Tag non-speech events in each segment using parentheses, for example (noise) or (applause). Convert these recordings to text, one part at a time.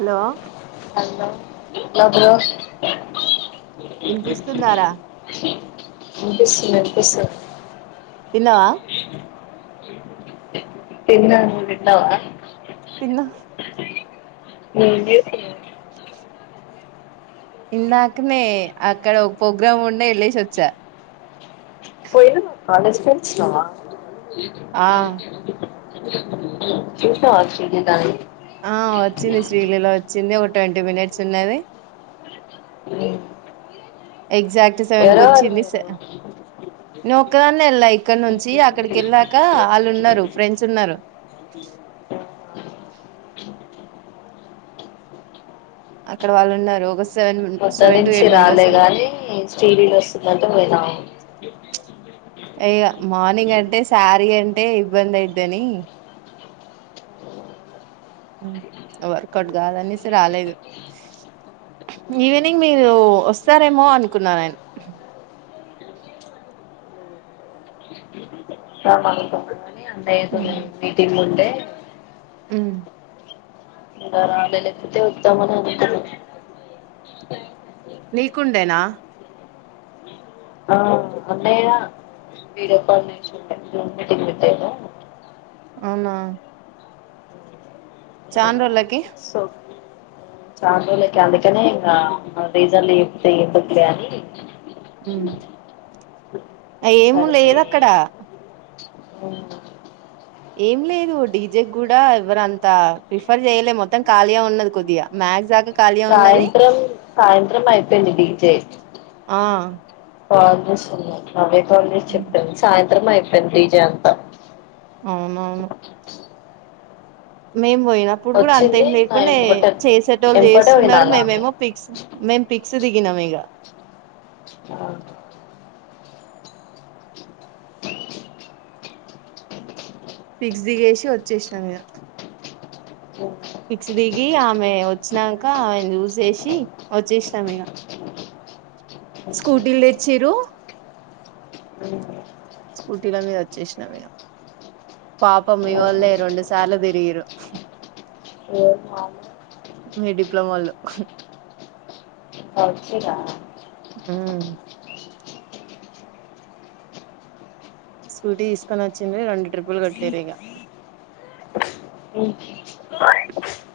Hello లోబలు వినిపిస్తున్నారా బస్తు మపిస్ తన్నవా తన్న వింటవా తిన్న న ఇందాకనే అక్కడ ఒక ప్రోగ్రామ్ ఉండే వెళ్ళసి వచ్చా ఇ ఎ కాాలేజ్ పెంచకుమా ఏ ఆ ఏత వచ్చదిదానీ ఆ వచ్చింది శ్రీలీల వచ్చింది ఒక ట్వంటీ మినిట్స్ ఉన్నది ఈ ఎగ్జాక్ట్ సెవెన్ క వచ్చింది నేను ఒక్కదాన్న వెళ్ళా ఇక్కడ నుంచి అక్కడికి వెళ్ళాక వాళ్ళు ఉన్నారు ఫ్రెండ్స్ ఉన్నారు అక్కడ వాళ్ళు ఉన్నారు ఒక సెవెన్ మొత్త సెవెన్ టు నుంచి ఎయిట్ రాలే మెంబర్స్ ఉన్నారు గాని స్టీడీలు వస్తున్నట్టు పోయినాము (inaudible) ఇగా మార్నింగ్ అంటే శారీ అంటే ఇబ్బంది అయిద్దని వర్కౌట్ కాదనేసి రాలేదు ఈవినింగ్ మీరు వస్తారేమో అనుకున్నా నేను (unintelligible) అందయే (unintelligible) ముంటే (inaudible) హ్మ్ ఇంగ రాలే లేకతే ఉత్తమనగుతారు నీకుండేనా ఆ అన్నయ్యా వీడియో కాల్ చేసిండే జూమ్ మీటింగ్ పెట్టిండా అవునా యా చాన్ రోలకి ఇట్స్ ఓ కి చాన్ రోజులకీ అందుకనే ఇంగా రీసన్లు చెప్తే ఎందుకులే అని అ ఏము లేదు అక్కడ అవునన్ ఏం లేదు డీజే కూడా ఎవ్వరంతా ప్రిఫర్ చేయలే మొత్తం ఖాళీగా ఉన్నది కొద్దిగా మ్యాజ్ దాకా ఖాళీగా ఉన్నది సాయంత్రం సాయ్ మ్ యింత్రం అయిపోయింది డిజే ఆ వాటర్ స్తున్నాయి నవ్య కాల్ చేసి ఉమ్. చెప్పిన్ సాయిన్ త్రం అయిపాన్ డీజే అంతా అవునవును మేమ్ పోయినప్పుడు కూడా వచ్చింది అంతేం నా లేకుండే ఎంబట చేసేటోళ్ళు ఎంబటే చేస్తున్నారు పోయినాల ఆమె మేమేమో పిక్స్ మే పిక్స్ దిగినాం ఇగా అ ఫిక్స్ దిగేసి వచ్చేసినాం ఇగ పిక్స్ దిగి ఆ మ్ ఆమె వచ్చినాక ఆమె జూసేసి వచ్చేసినాం ఇగా స్కూటీల్ తెచ్చిరు స్కూటీల మీద వచ్చేసినాం ఇగ పాపం మీ వాళ్ళే రెండు సార్లు తిరిగిరు మీ డిప్లొమోళ్ళు వచ్చిరా హూ స్కూటీ తీసుకొని వచ్చిండ్రు రెండు ట్రిప్పులు కొట్టిర్రు ఇగ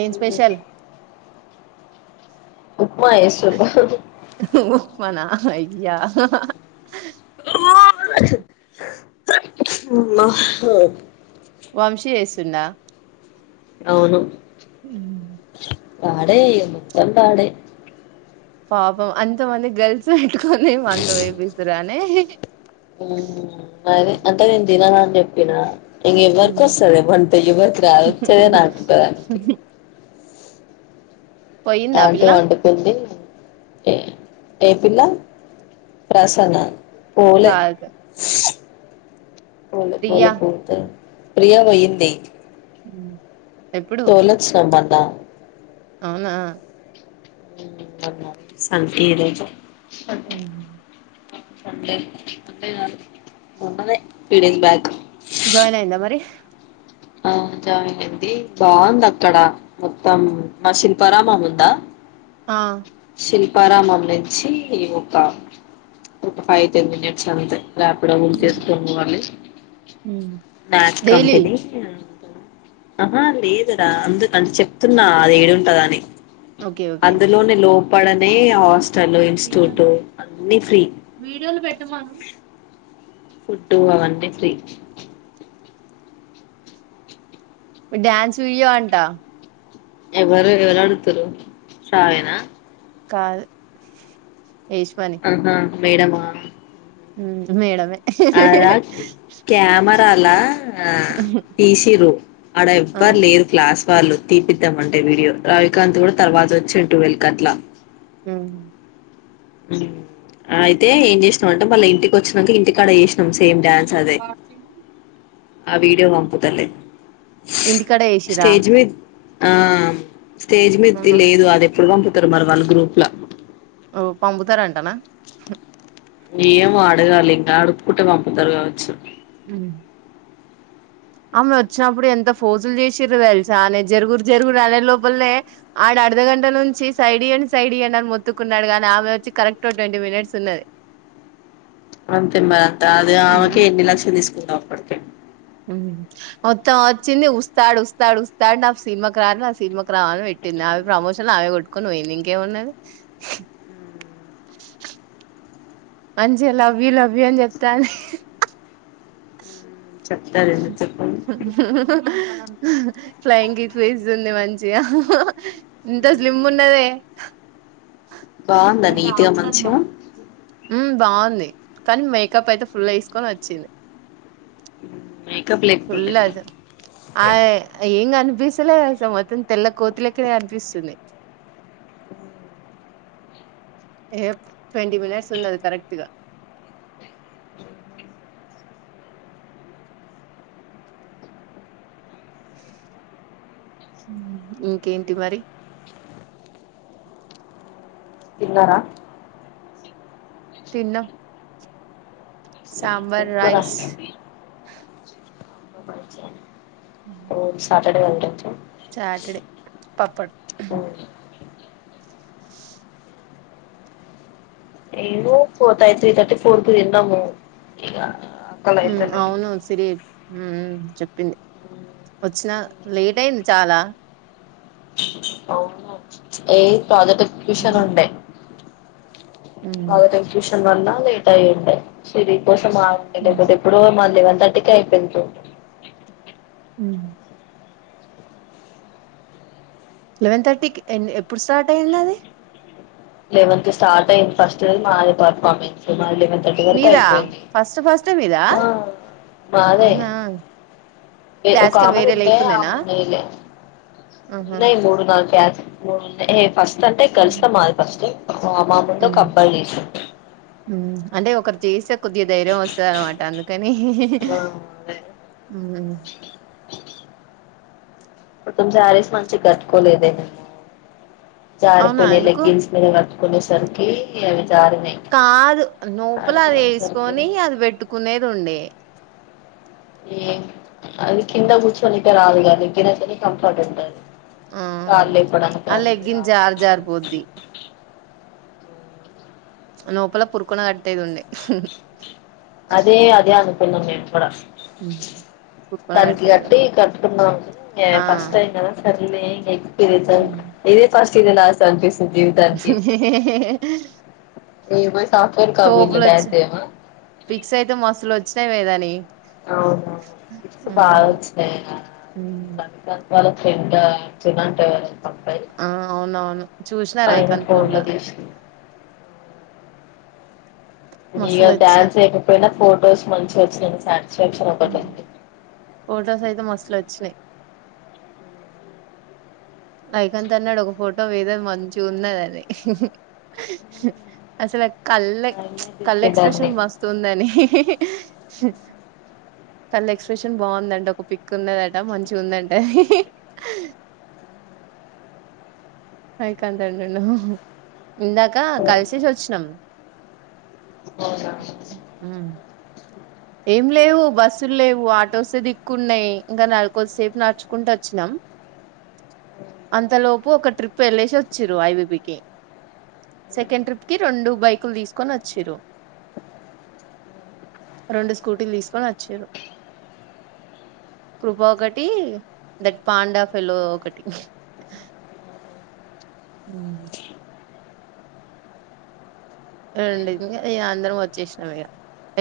ఏం స్పెషల్ మాయసూర్ ఉప్మా నా అయ్యా మా హూ వంశీ చూస్తుండా అవును ఉమ్ పాడే య్య మోత్తం పాడే పాపం అంత మంది గర్ల్స్ పెట్టుకొని ఏం అంత బయపిస్తురా నే అదే అంటే నేను తినాల అని చెప్పిన (unintelligible) పోయిందా అలాంటి పిల్ల వండుకుంది ఏపిల్ల ప్రసన్న పోలే కాదు పోలే ప్రియా పోలే పోత ప్రియ పుయ్యింది ఉ తోల సబన్ ద అవునా సంత ఈరోజు ఉమ్ సండే సండే కాదు మొన్ననే త్రి డేస్ బ్యాక్ జాయిన్ అయిందా మరి ఆ జాయిన్ అయింది బాగుంది అక్కడ మొత్తం ఆ శిల్పారామం ఉందా ఆ పరామం నుంచి ఈ ఒక ఒక ఫైవ్ టెన్ మినిట్స్ అంతే ర్యాపిడో బుక్ చేసుకొని పోవాలి మ్యాచ్ డైలీ కంపెనీ ఆహా లేదురా అందుకని చెప్తున్నా అది ఏడుంటది అని ఓకే ఓకే అందులోనే లో పడనే హస్ తను ఇన్స్టిట్యూట్ అన్ని ఫ్రీ వీడియోలు పెట్టమను ఫుడ్ అన్ని ఫ్రీ డ్యాన్స్ వీడియో అంటా ఎవరు ఎవరు ఆడుతారు సాయి న కాల్ ఎశ్వాన్ ఆహా మేడమా మేడమే అడ కెమెరాల తీసిరు అడ ఆ! ఎవ్వరు లేరు క్లాస్ వాళ్లు తీపిద్దామంటే వీడియో రవికాంత్ కూడ తర్వాత వచ్చింటు టవల్కి అట్ల ఉ అయితే ఏం చేసినాం అంటే మళ్ళా ఇంటికి వచ్చినాక ఇంటికాడ చేసినాం సేమ్ డ్యాన్ ప ఆ వీడియో పంపుతాలే ఇంటికడ ఎసిర ఆ స్టేజ్ మీద లేదు అది ఎప్పుడు తిరుమల్ వాల్ గ్రూప్ల ఓ పంపుతారంటన ఏమో అడగాలి ఇంకా అడుకుంటే పంపుతారు కావచ్చు మ్ ఆమె వచ్చినప్పుడు ఎంత ఫోజలు చేసిరో తెలుసా, అ జరుగురు జరుగురు అనే లోపలనే ఆ అర్ధగంట నుంచి సైడ్ ఇయ్యండి సైడ్ ఇయ్యండి అని మొతుకున్నాడు కాని, ఆమె వచ్చి కరెక్ట్ ట్వంటీ మినిట్స్ ఉన్నది అంతే మర అది ఆమె కె హ్మ్. ఎన్ని లక్షలు తీసుకో అప్పుడుకే మొత్తం వచ్చింది ఉస్తాడు ఉస్తాడు ఉస్తాడు, నాకు సినిమాకు రాల నా సినిమాకు రావని పెట్టింది, ఆమె ప్రమోషన్ ఆమె కొట్టుకోని పోయింది ఇంకేమున్నది, మంచి లవ్ యు లవ్ యు అని చెప్తాంది చెప్తా నేను (unintelligible) ఫ్లయింగ్ కిస్ లు ఇస్తుంది మంచిగా ఇంత స్లిమ్ ఉన్నదే బావుందా నీట్గా మంచిగా హ్మ్మ్ బాగుంది కానీ మేకప్ అయితే ఫుల్ వేసుకొని వచ్చింది మేకప్ లేకపోతే ఫుల్ ఆజా ఆ ఏంగాని బిసలేసలు మొత్తం తెల్ల కోతిలెక్కనే ఎక్కడే కనిపిస్తుంది ఏ ట్వంటీ మినట్స్ ఉన్నాది కరెక్ట్గా ఇంకేంటి మరి తిన్నారా తిన్న ఏం కూర రైస్ (unintelligible) ఓన్లీ సా (unintelligible) చాటడే పప్పడు ఈరోజు ఏను ఫోర్త్ యి త్రీ థర్టీ ఫోర్ కి తిన్నాము ఇగా ఉం అవును సిరి చెప్ ప్పింది వచ్చిన లేట్ అయింది చాలా అవును ఏ ప్రాజెక్ట్ ఎక్యూషన్ ఉమ్ ఉండే ఉమ్ ప్రాజెక్ట్ ఎక్యూషన్ వల్ల లేట్ అయ్యిండే సిరి కోస ఉమ్ లేపోతేప్పుడో మల్లె థర్టీ కే అయిపోయిందీ ఉం లెవెన్ థర్టీకి ఎ ఎప్పుడు స్టార్ట్ అయ్యింది అది లెవెన్ కీ స్టార్ట్ అయింది ఫస్ట్ మాది పర్ఫార్మెన్స్ మాదీ లీవెన్ థర్టీ వరకు మీదా? అయిపోయింది. ఫస్ట్ ఫస్టే మీదా? ఆ మాదే అవునా! ఒక క్లాసికల్ ఆమెది వేరే ఉండే లేకుండేనా? ఆమె వెయ్యిలే ఆహా! ఉన్నాయి. మూడు నాలుగు క్లాస్ (unintelligible) ఫస్ట్ అంటే హ్మ్. కలుస్తా మా ఏ ఆ మా ముందు హ్మ్. ఒకబ్బాయి చేసిండు చేసత్ కొద్దిగ ధైర్యం వస్తది అనమాటా అందుకు ఉ ఆ అదే పటుమ్ సారీస్ మంచిగ కట్టుకోలేదేమో అవునా జారిపోయే ఎందుకు? లెగ్గిన్స్ మీ వా కొనేసర్కి అది కాదు లోపల అది ఆడకునేసరికి వేసుకొని అది పెట్టుకునేది ఉండే ఏ అది కింద కుచోనిక రాదుగా అది గినచనే కంఫర్ట్ ఉంటది ఆ కాళ్ళు లేపడానికి అవి ఇవి అలెగ్గిన్ రావు జార్ జారు పోద్ది లోపల పురుకున కట్టేది ఉండే అదే అదాను న్నాం నేను కూడా హు దానికి కట్టి కట్టుకున్నాం ఆ! ఫస్ట్ టైం కద సరే నే నీకు ఇదే పస్ హ్మ్. ఇదే పస్ట్ చిన నా చంపేసి ఏ మ తోపులు వచ్ ఫిక్స్ అయితే మసలు వచ్చి తేమేదాని అవునవును గిఫ్ట్స్ బాగ వచ్చినాయి ఉమ్ కదా వాళ్ళు ఎంత చన్నంతేవా ఆ అవునవును చూసినార ఆయన ఐకాన్ ఫోన్ లో ఫోన్లా తీసిండు మస్తులు ఇక వచ్చినాయి డ్యాన్స్ ఏకపోయినా ఫొటోస్ మంచిగ వచ్చినయ్ ఉమ్ ఫోటోసైతే మస్త్. ట్లొచ్చినయ్. వైకాంతన్నాడు ఒక ఫోటో వేదో మంచిగుంన్నదని అసల. కల్లయ్ చ్ ఆయన్నే తిప్పిండు అన్ని కల్లెక్స్ప్రెషన్ మస్తుందని. తల్లెక్స్ప్రెషన్ బాందంట ఒక పిక్ ఉన్నదట మంచిగుందంట. ఐ కాంటంటను. ఇందాక కల్సేసొచ్చినం. ఔనా. ఉమ్ ఏం లేవు బస్సుల్లేవు ఆటోసేదిక్కున్నాయ్ ఇంక నల్కొద్సేప్ నడ్చుకుంటొచ్చినాం అంతలోపు ఒక ట్రిప్ప్ యెళ్ళేసి వచ్చిర్రు ఐవీబీకి సెకండ్ ట్రిప్కి రొండు బైకుల్ దీస్కొనొచ్చిర్రు. రొండు స్కూటీల్ దీస్కొనొచ్చిర్రు కృపా ఒకటీ దట్ పాండా ఫెలో ఒకటి. ఉమ్ రండింగ ఇగ అందరమొచ్చేష్నామిగ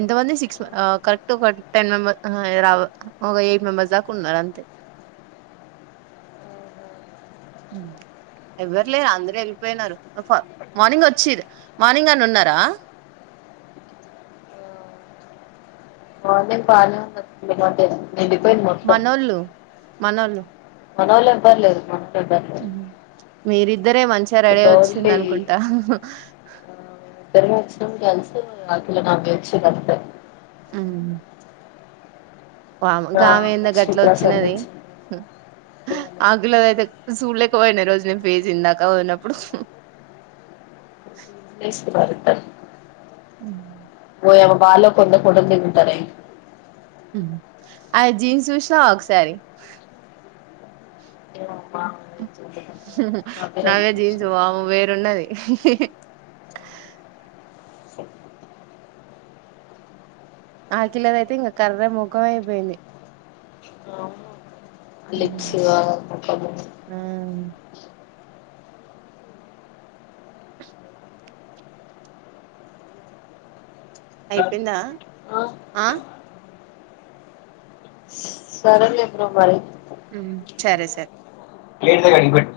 ఎంతమంది సిక్స్మె కరెక్ట్ వన్ టెన్ మెంబెర్ హ ఇ రావు అహ ఒగ ఎయ్ట్ మెంబర్స్ దాకున్నరంతే. ఉమ్ ఎవ్వర్ లే అందురెళ్ళిపోయ్నారు మ ఫా మార్నింగొచ్చిర్రు మార్నింగనున్నారా. (unintelligible) నే డిపెండ్ మొత్తం. మనోల్లు. మనోల్లెవ్వర్లేరు మన. మీరిద్దరే మంచిగ ఓన్లీ రెడైవొచ్చిందనుకుంటా. ఇద్దమొచ్చినం కల్సి అట్ల నవ్విచ్చిర్రంతే. ఉమ్ వామ్ ఆ లక్ష్మీ ప్రసాద్ గామెందగట్లొచ్చినది తెచ్చింది ఆకులదైతే. సూల్లేకబోయ్న ఈ రోజు నేను ఫేసు ఇందాక పొయ్నప్పుడు. ప్లేస్లు మారుద్దాం ఉమ్ వొ బాలో కొందు కొడు తింటరే. ఉమ్ అ జీన్స్ జూష్నవా ఒకసారి. ఏమో మా నా పేరు అడిగి నావె జీన్స్ చూసాను వామో వేరున్నది. ఆకిలదైతే ఇంగ కర్రె మొకమైపోయింది. హిప్స్ ఆమె మొకము. ఆ అయ్పొయ్ందా ఆ, ఆ. స్వరేలింగ మరి ఉమ్ చరే సర్ లేట్గా కనిపట్టు